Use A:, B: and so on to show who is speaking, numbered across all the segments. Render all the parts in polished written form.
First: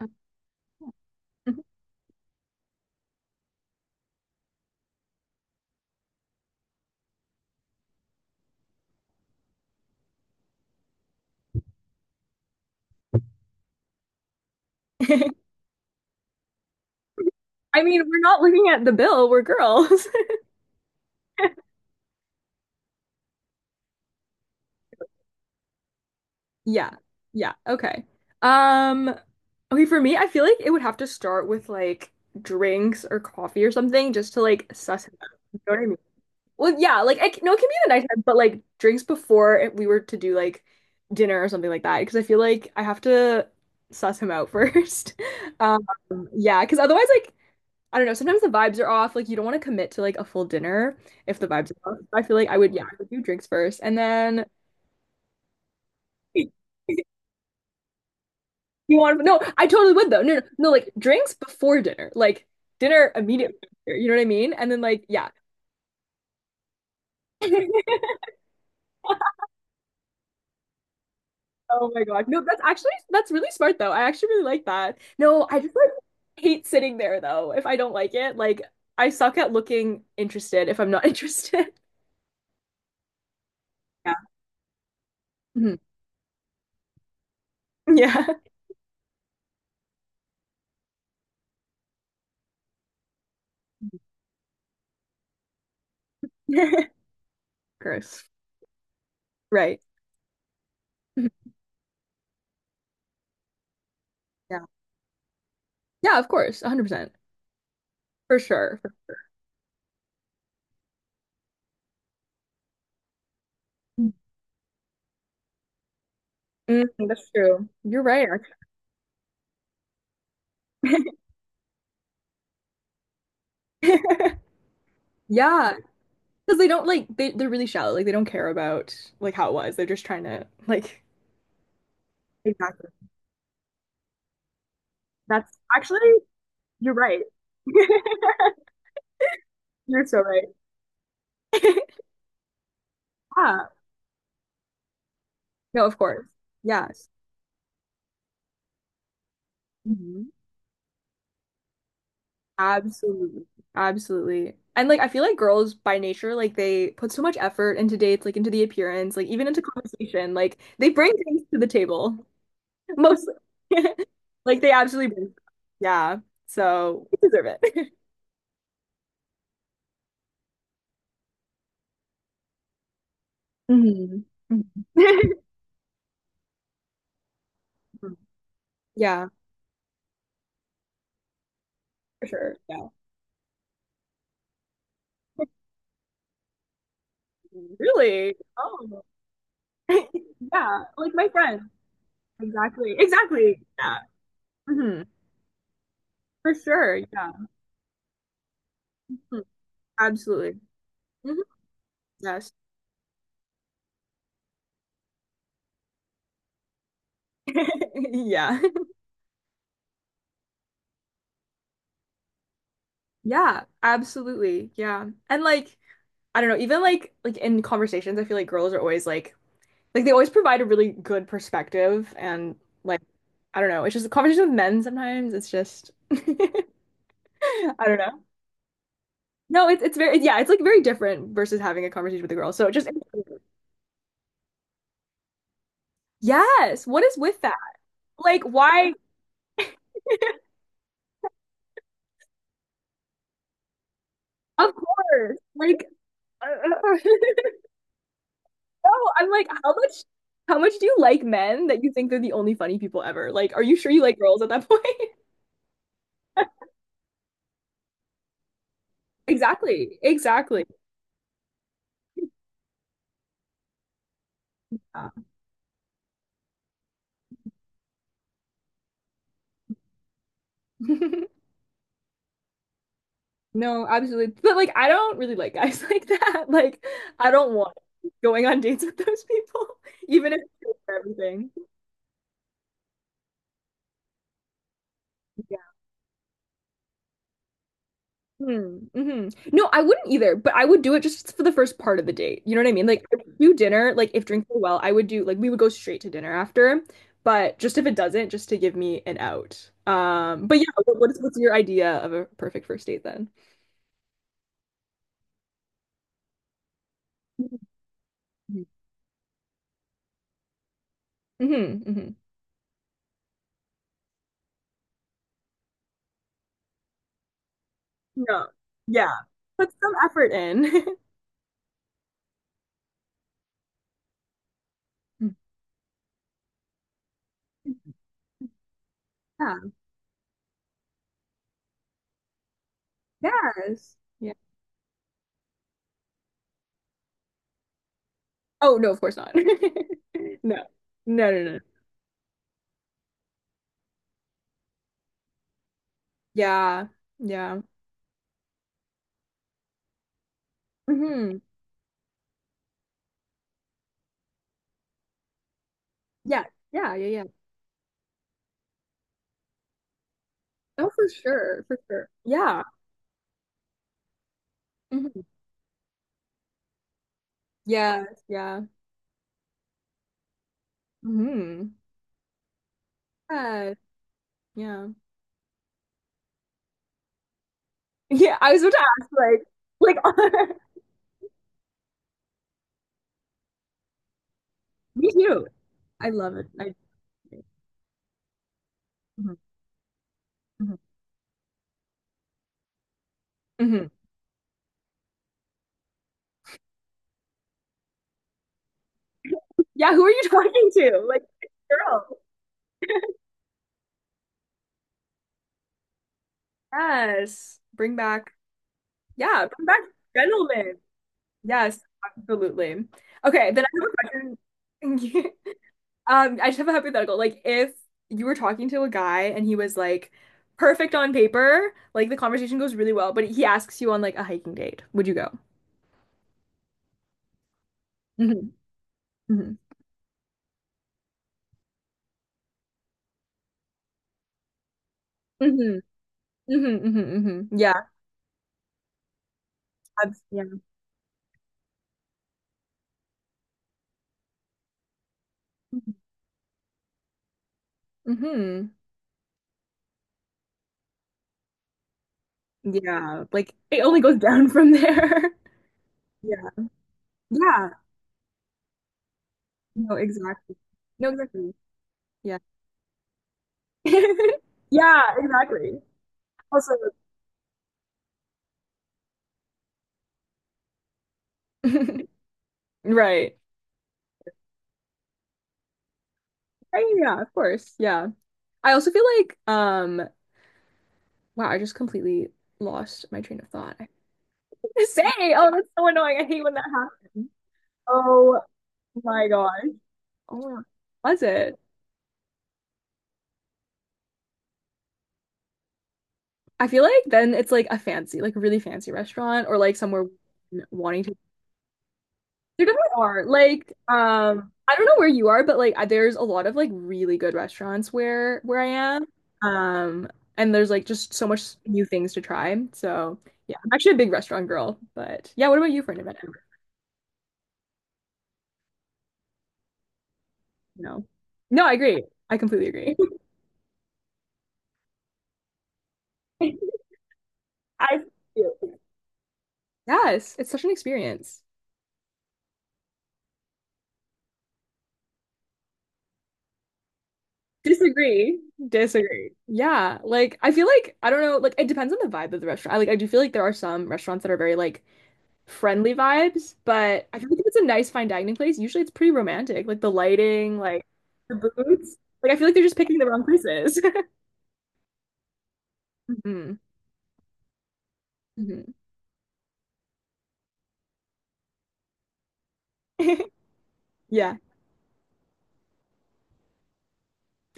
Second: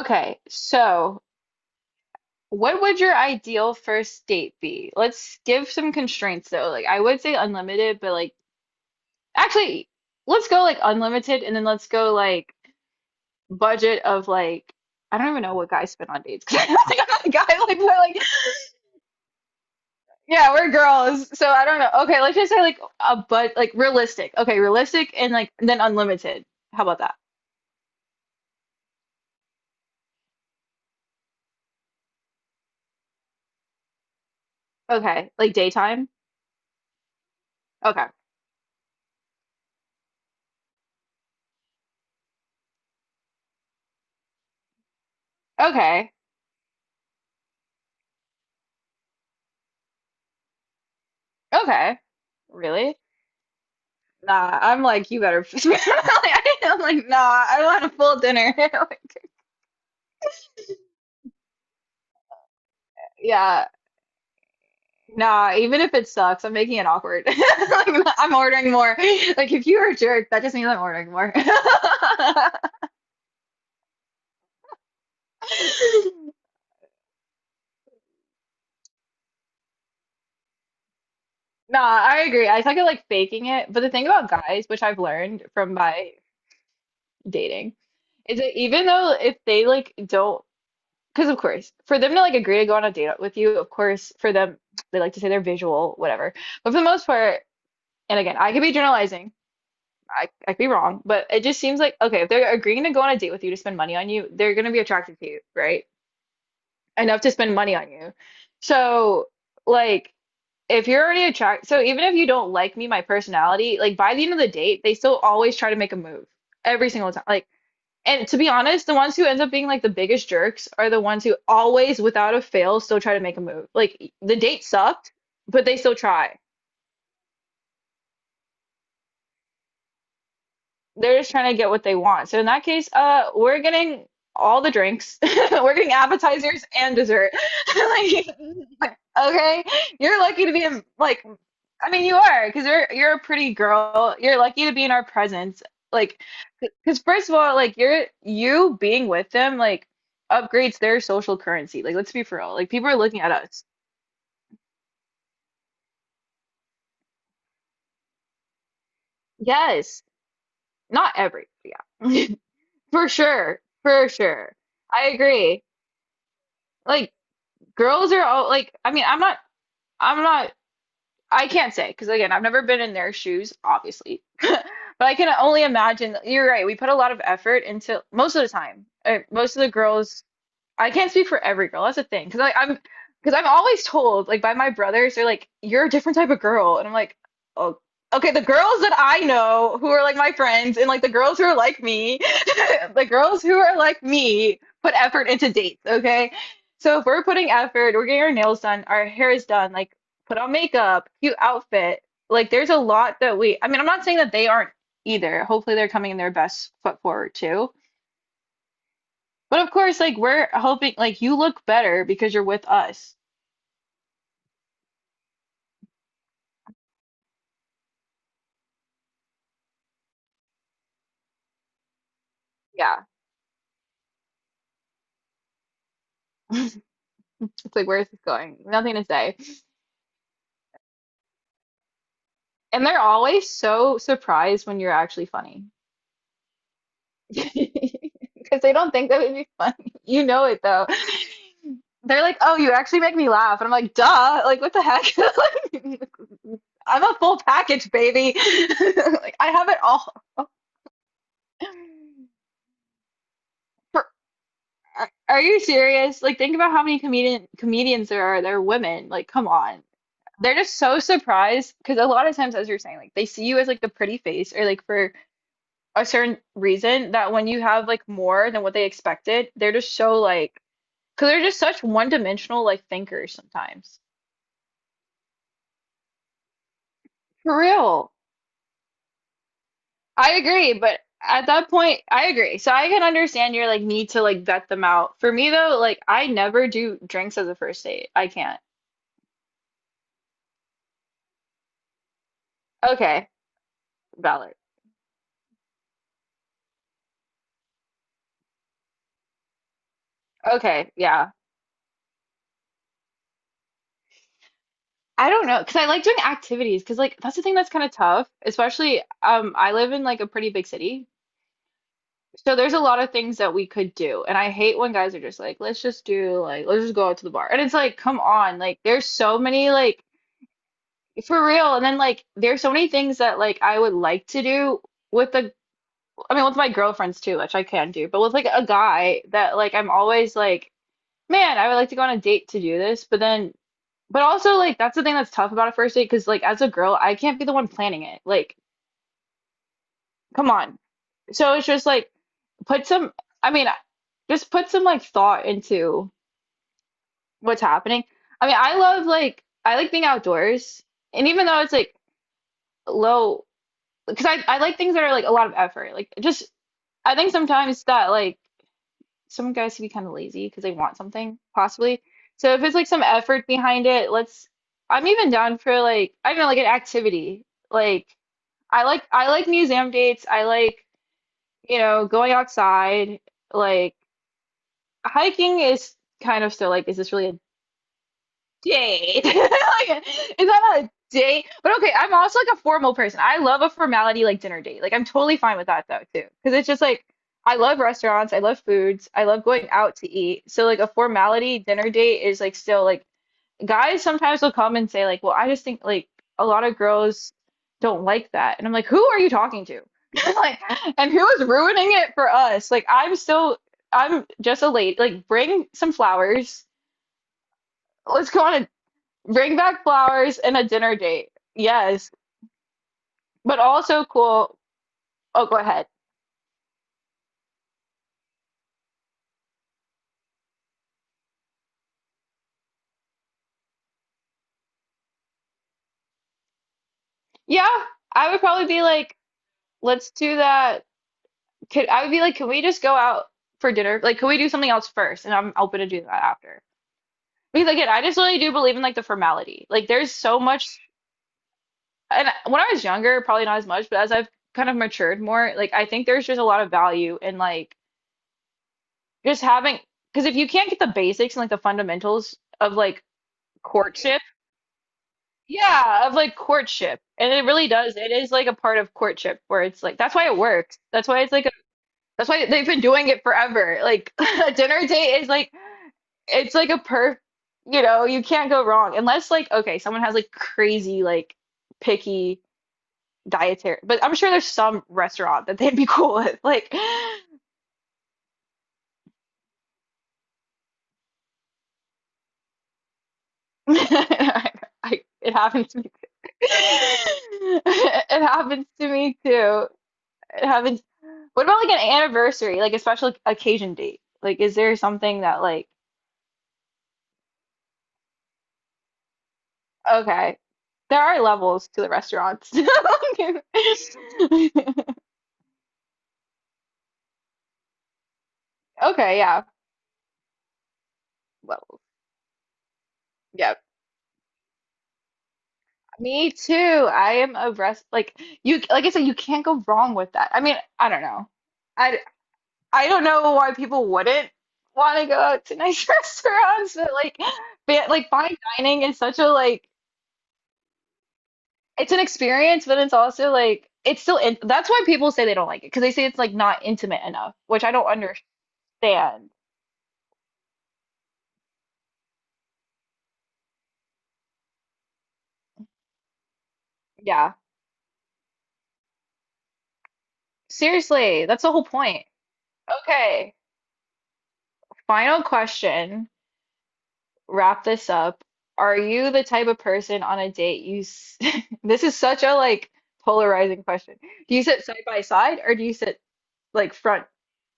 A: Mhm.
B: so what would your ideal first date be? Let's give some constraints though. Like I would say unlimited, but like actually, let's go like unlimited and then let's go like budget of like I don't even know what guys spend on dates 'cause I don't think I'm not a guy like
A: I
B: we're
A: mean, we're
B: like
A: not looking at the bill, we're girls.
B: yeah, we're girls. So I don't know. Okay, let's just say like a but like realistic. Okay, realistic and then unlimited. How
A: Yeah.
B: about that?
A: Yeah. Okay. Um, okay, for me, I feel like it would have to start with like drinks or coffee or something, just to like suss it out.
B: Okay, like
A: You know what I mean?
B: daytime?
A: Well, yeah, like I c no, it can be the
B: Okay.
A: nighttime, but like drinks before we were to do like dinner or something like that, because I feel like I have to suss him out first. Um,
B: Okay.
A: yeah, because otherwise, like I don't know, sometimes the vibes are off. Like you don't want to commit to like a full dinner if the vibes are off.
B: Okay.
A: I feel like I would, yeah, I
B: Really?
A: would do drinks first, and then
B: Nah, I'm like, you better. I'm like, nah, I want a full dinner.
A: you
B: Like,
A: want no, I totally would though. No, no, no, like drinks before dinner, like dinner immediately.
B: yeah,
A: After, you know what I mean? And then like yeah.
B: nah, even if it sucks, I'm making it awkward. Like, I'm ordering more. Like, if you're a jerk, that just means I'm ordering more.
A: Oh my God. No, that's actually that's really smart though. I actually really like that. No, I just like hate sitting there though if I don't like it. Like I suck at looking interested if I'm not interested.
B: Nah, I agree. I think I like faking it. But the thing
A: Yeah.
B: about guys, which I've learned from
A: Mhm.
B: my dating,
A: Yeah.
B: is that even though if they like don't, because of course, for them to like agree to go on a date with you, of course, for them, they like to say they're visual, whatever. But for the most part, and
A: Gross.
B: again, I could be generalizing.
A: Right.
B: I could be wrong, but
A: Mhm.
B: it just seems like okay, if they're agreeing to go on a date with you to spend money on you, they're
A: Yeah.
B: gonna be attracted to you, right?
A: Yeah, of course. 100%.
B: Enough to spend money on you.
A: For sure. For-
B: So, like, if you're already attract, so even if you don't like me, my personality, like by the end of the date, they still always try to make a move
A: Mm,
B: every single time.
A: that's
B: Like,
A: true. You're
B: and
A: right,
B: to be honest, the ones who end up being like the biggest jerks are the
A: actually.
B: ones who always, without a fail, still try to make a move. Like the date sucked, but
A: Yeah,
B: they still try.
A: because they're really shallow. Like they don't care about like how it was. They're just trying to like
B: They're just trying to get what they want. So in that case,
A: exactly.
B: we're getting all the drinks.
A: That's
B: We're getting
A: actually,
B: appetizers
A: you're
B: and
A: right.
B: dessert. Like, okay,
A: You're so
B: you're lucky
A: right.
B: to be in like I mean you are because you're a pretty
A: Yeah.
B: girl. You're lucky to be in our presence.
A: No, of
B: Like,
A: course.
B: because
A: Yes.
B: first of all, like you being with them like
A: Mhm.
B: upgrades their social currency. Like, let's be for real. Like people are looking at
A: Absolutely.
B: us.
A: Absolutely. And like I feel like girls by nature, like they put so much effort into dates, like into the appearance, like even into
B: Yes,
A: conversation. Like they bring
B: not
A: things
B: every
A: to the table.
B: yeah, for
A: Mostly.
B: sure, for sure.
A: Like they
B: I
A: absolutely bring.
B: agree.
A: Yeah. So
B: Like
A: we deserve it.
B: Girls are all like, I mean, I'm not, I can't say because again, I've never been in their shoes,
A: hmm
B: obviously. But I can only imagine, you're right, we put a lot of effort into most of the time.
A: Yeah,
B: Most of the girls I can't speak for every girl. That's a
A: for
B: thing. Because like
A: sure.
B: I'm,
A: Yeah.
B: because I'm always told like by my brothers, they're like, "You're a different type of girl," and I'm like, "Oh, okay."
A: Really?
B: The girls that
A: Oh.
B: I know who are like my friends,
A: Yeah.
B: and like the
A: Like my
B: girls who are
A: friend.
B: like me,
A: Exactly.
B: the girls who
A: Exactly.
B: are
A: Yeah.
B: like me put
A: hmm
B: effort into dates. Okay,
A: For
B: so
A: sure.
B: if we're
A: Yeah.
B: putting effort, we're getting our nails done, our hair
A: Hmm,
B: is done, like put on
A: absolutely.
B: makeup, cute
A: Mhm.
B: outfit. Like
A: Yes.
B: there's a lot that we. I mean, I'm not saying that they aren't either. Hopefully, they're coming in their best foot forward too
A: Yeah.
B: but of course, like we're hoping like you look better because you're with us.
A: Yeah, absolutely. Yeah. And like, I don't know, even like in conversations, I feel like girls are always like they always provide a really good perspective and like
B: Yeah.
A: I don't know, it's just a conversation with men sometimes. It's just I
B: It's like,
A: don't
B: where is
A: know.
B: this going? Nothing to say.
A: No, it's very yeah, it's like very different versus having a conversation with a girl. So
B: And
A: just
B: they're always so surprised when you're actually funny.
A: yes, what is with that? Like
B: Because they don't
A: why?
B: think that would be funny. You know it though. They're like, oh, you actually make me laugh. And I'm like, duh. Like, what
A: Of
B: the heck?
A: course. Like
B: Like, I'm a full package, baby.
A: no, I'm
B: Like, I
A: like,
B: have it all.
A: how much do you like men that you think they're the only funny people ever? Like, are you sure you
B: For-
A: like girls at that point?
B: Are you serious? Like, think about how many comedians there are. They're women. Like, come on.
A: Exactly.
B: They're
A: Exactly.
B: just so surprised because a lot of times, as you're saying, like they see you as like a pretty face or like
A: Yeah.
B: for a certain reason that when you have like more than what they expected, they're just so like because they're just such one-dimensional like thinkers
A: No,
B: sometimes.
A: absolutely. But like I don't really like guys like that. Like I don't
B: For
A: want
B: real.
A: going on dates with those people, even
B: I
A: if
B: agree,
A: it's for
B: but at
A: everything.
B: that point, I agree. So I can understand your like need to like vet them out. For me though, like I never do drinks as a first date. I can't.
A: Hmm. hmm No, I wouldn't either, but I would do it just for the first part of the date. You know what I mean? Like, I
B: Okay,
A: would do dinner, like, if drinks
B: valid.
A: go well, I would do, like, we would go straight to dinner after, but just if it doesn't, just to give me an out. But yeah,
B: Okay, yeah.
A: what's your idea of a perfect first date then?
B: I don't know, because I like doing activities, because like that's the thing that's kind of tough,
A: Mm-hmm.
B: especially I live in like a pretty big city.
A: hmm
B: So there's a lot of things that we could do. And I hate when guys are just like, let's just do like let's just go out to the bar. And it's like, come
A: No.
B: on, like there's
A: Yeah.
B: so many
A: Put some
B: like
A: effort in.
B: for real. And then like there's so many things that like I would like to do with the I mean with my girlfriends too, which I can do, but with like a guy that
A: Yeah.
B: like I'm always like, man, I would like to go on a date to do this, but then
A: Yes.
B: But
A: Yeah.
B: also, like, that's the thing that's tough about a first date because, like, as a girl, I can't be the one planning it. Like,
A: Oh, no, of course not.
B: come
A: No.
B: on.
A: No, no,
B: So
A: no.
B: it's just like, put some, I mean, just put some, like, thought into
A: Yeah.
B: what's
A: Yeah.
B: happening. I mean, I love, like, I like being outdoors. And
A: hmm
B: even though it's, like, low, because I like things that are, like, a lot of effort. Like, just,
A: Yeah. Yeah. Yeah.
B: I
A: Yeah.
B: think sometimes that, like, some guys can be kind of lazy because they
A: Oh,
B: want
A: for
B: something,
A: sure, for
B: possibly.
A: sure.
B: So
A: Yeah.
B: if it's, like, some effort behind it, let's, I'm
A: hmm
B: even down for, like, I don't know, like, an activity. Like,
A: Yes, yeah.
B: I like museum dates. I like,
A: hmm
B: you know, going outside.
A: Yeah,
B: Like
A: yeah.
B: hiking is kind of still like, is this really a
A: Yeah, I was about to ask,
B: date?
A: like,
B: Like, is
A: like,
B: that a date? But okay, I'm also like a formal person. I love a formality like dinner date. Like I'm
A: me
B: totally
A: too.
B: fine with that though
A: I
B: too.
A: love it.
B: Because it's
A: I
B: just like I love restaurants, I love foods, I
A: Mhm,
B: love going out to eat. So
A: mhm,
B: like a formality dinner date is like still like
A: mhm.
B: guys sometimes will come and say like, "Well, I just think like a lot of girls don't like that," and I'm like, "Who are you talking to?"
A: Yeah, who are you
B: Like,
A: talking to?
B: and
A: Like,
B: who is ruining
A: girl.
B: it for us? Like, I'm still, I'm just a lady. Like, bring some flowers.
A: Yes. Bring
B: Let's
A: back,
B: go on a
A: yeah,
B: bring
A: bring back
B: back flowers and a
A: gentlemen.
B: dinner date.
A: Yes,
B: Yes,
A: absolutely. Okay,
B: but
A: then I have a
B: also
A: question.
B: cool. Oh, go ahead.
A: I just have a hypothetical. Like, if you were talking to a guy and he was like perfect on paper, like the conversation goes really well, but he asks you on like a hiking date, would you go?
B: Yeah, I would
A: Hmm
B: probably be like,
A: hmm
B: let's do that. Could I would be like, can we just go out for dinner? Like, can we do something else first? And I'm
A: hmm
B: open to do that after.
A: hmm hmm hmm
B: Because
A: Yeah,
B: again, I just really do believe in like the formality. Like there's so
A: yeah.
B: much, and when I was younger, probably not as much, but as I've kind of matured more, like I think there's just a lot of value in like
A: hmm
B: just having, because if you can't get the basics and like the fundamentals of like
A: Yeah, like it only goes
B: courtship,
A: down from there.
B: yeah, of like
A: Yeah.
B: courtship, and it really
A: Yeah.
B: does. It is like a part of courtship where it's
A: No,
B: like that's why it
A: exactly.
B: works. That's
A: No,
B: why it's like a,
A: exactly.
B: that's
A: Yeah.
B: why they've been doing it forever. Like a dinner
A: Yeah,
B: date is like
A: exactly.
B: it's like
A: Also,
B: a perf you know you can't go wrong unless like okay someone has like crazy like picky
A: right.
B: dietary but I'm sure there's some restaurant that they'd be cool with like
A: Right, yeah, of course. Yeah. I also feel like wow, I just completely lost my train of thought. I
B: I,
A: to say,
B: it
A: oh, that's
B: happens to
A: so
B: me
A: annoying. I hate when that happens.
B: it
A: Oh
B: happens to me
A: my gosh.
B: too
A: Oh
B: it
A: my God.
B: happens
A: Was
B: what
A: it?
B: about like an anniversary like a special occasion date like is there something that like
A: I feel like then it's like a fancy, like a really fancy restaurant or like somewhere
B: okay there
A: wanting to.
B: are levels to the restaurants
A: There definitely are. Like, I don't know where you are, but like there's a lot of like really good restaurants where I am.
B: okay yeah
A: Um, and there's like just so much
B: levels
A: new things to try. So
B: yeah
A: yeah, I'm actually a big restaurant girl. But yeah, what about you for an event?
B: Me too. I am a rest like you like I said, you can't go wrong with that. I mean, I don't
A: No.
B: know.
A: No, I
B: I
A: agree. I completely
B: I
A: agree.
B: don't know why people wouldn't want to go out to nice restaurants, but
A: I
B: like fine dining is such a like
A: yes, it's such an experience.
B: it's an experience, but it's also like it's still in that's why people say they don't like it because they say it's like not intimate enough, which I don't
A: Disagree.
B: understand.
A: Disagree. Yeah, like I feel like I don't know, like it depends on the vibe of the restaurant. I do feel like there are some restaurants that are very like friendly vibes, but I feel
B: Yeah.
A: like if it's a nice fine dining place, usually it's pretty romantic. Like the lighting, like
B: Seriously,
A: the
B: that's the whole
A: booths.
B: point.
A: Like I feel like they're just picking the wrong
B: Okay.
A: places.
B: Final question.
A: hmm
B: Wrap this up.
A: hmm
B: Are you the type of person on a date you s- this is such a like polarizing question. Do
A: Yeah.
B: you sit side by side or do you sit like front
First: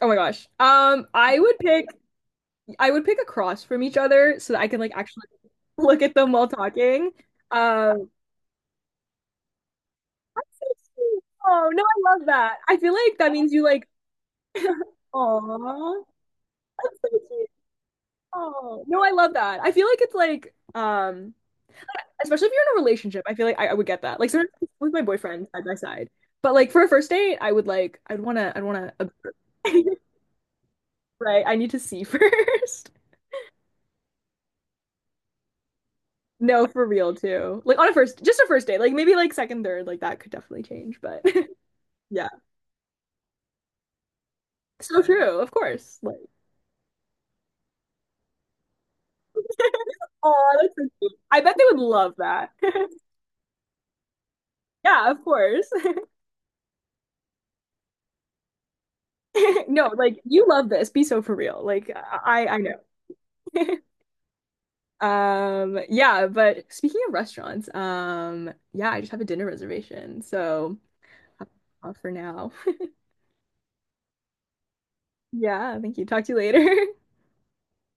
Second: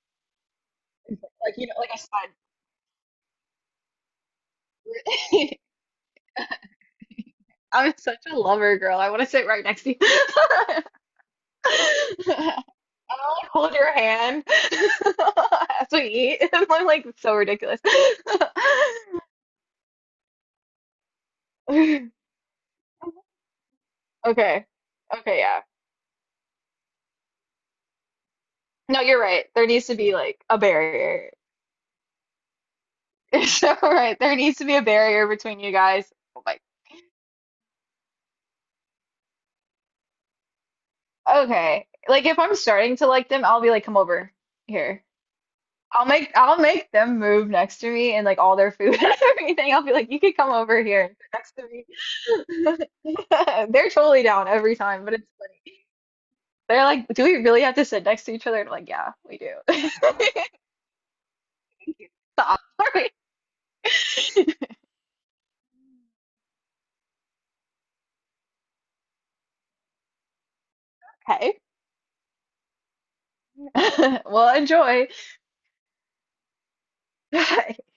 A: Oh my gosh.
B: like you know like a side?
A: I would pick across from each other so that I could like actually look at them while talking.
B: I'm
A: Um,
B: such a lover girl. I want to sit right next to you.
A: oh no, I love that.
B: I
A: I feel like that
B: want to
A: means you
B: hold
A: like,
B: your hand as we
A: oh,
B: eat. I'm
A: that's
B: like
A: so
B: so
A: cute.
B: ridiculous.
A: Oh no, I love that. I feel like it's like, especially if you're in a relationship, I feel like I would get that. Like sometimes
B: Okay.
A: with my
B: Okay,
A: boyfriend
B: yeah.
A: side by side, but like for a first date, I would like, I'd wanna,
B: No, you're right. There needs to be like a barrier.
A: right? I need to see first.
B: So, right, there needs to be a barrier between you guys. Like,
A: No, for real too. Like on a just a first date. Like maybe like second, third, like that could definitely change, but
B: okay. Like
A: yeah.
B: if I'm starting to like them, I'll be like, come over
A: So
B: here.
A: true, of course. Like,
B: I'll make them move next to me and like all their food and everything. I'll be like, you could come
A: oh, that's
B: over
A: so
B: here
A: cute.
B: and sit
A: I bet they would love that.
B: next to me. They're totally down every time,
A: Yeah,
B: but
A: of
B: it's
A: course.
B: funny. They're like, do we really have to sit next to each other? And I'm like, yeah, we do.
A: No, like you love this. Be so for real. Like I
B: Stop.
A: know. Yeah, but speaking of restaurants, yeah, I just have a dinner reservation, so I'll have
B: Okay.
A: to off for now.
B: Well, enjoy.
A: Yeah, thank you. Talk to you later.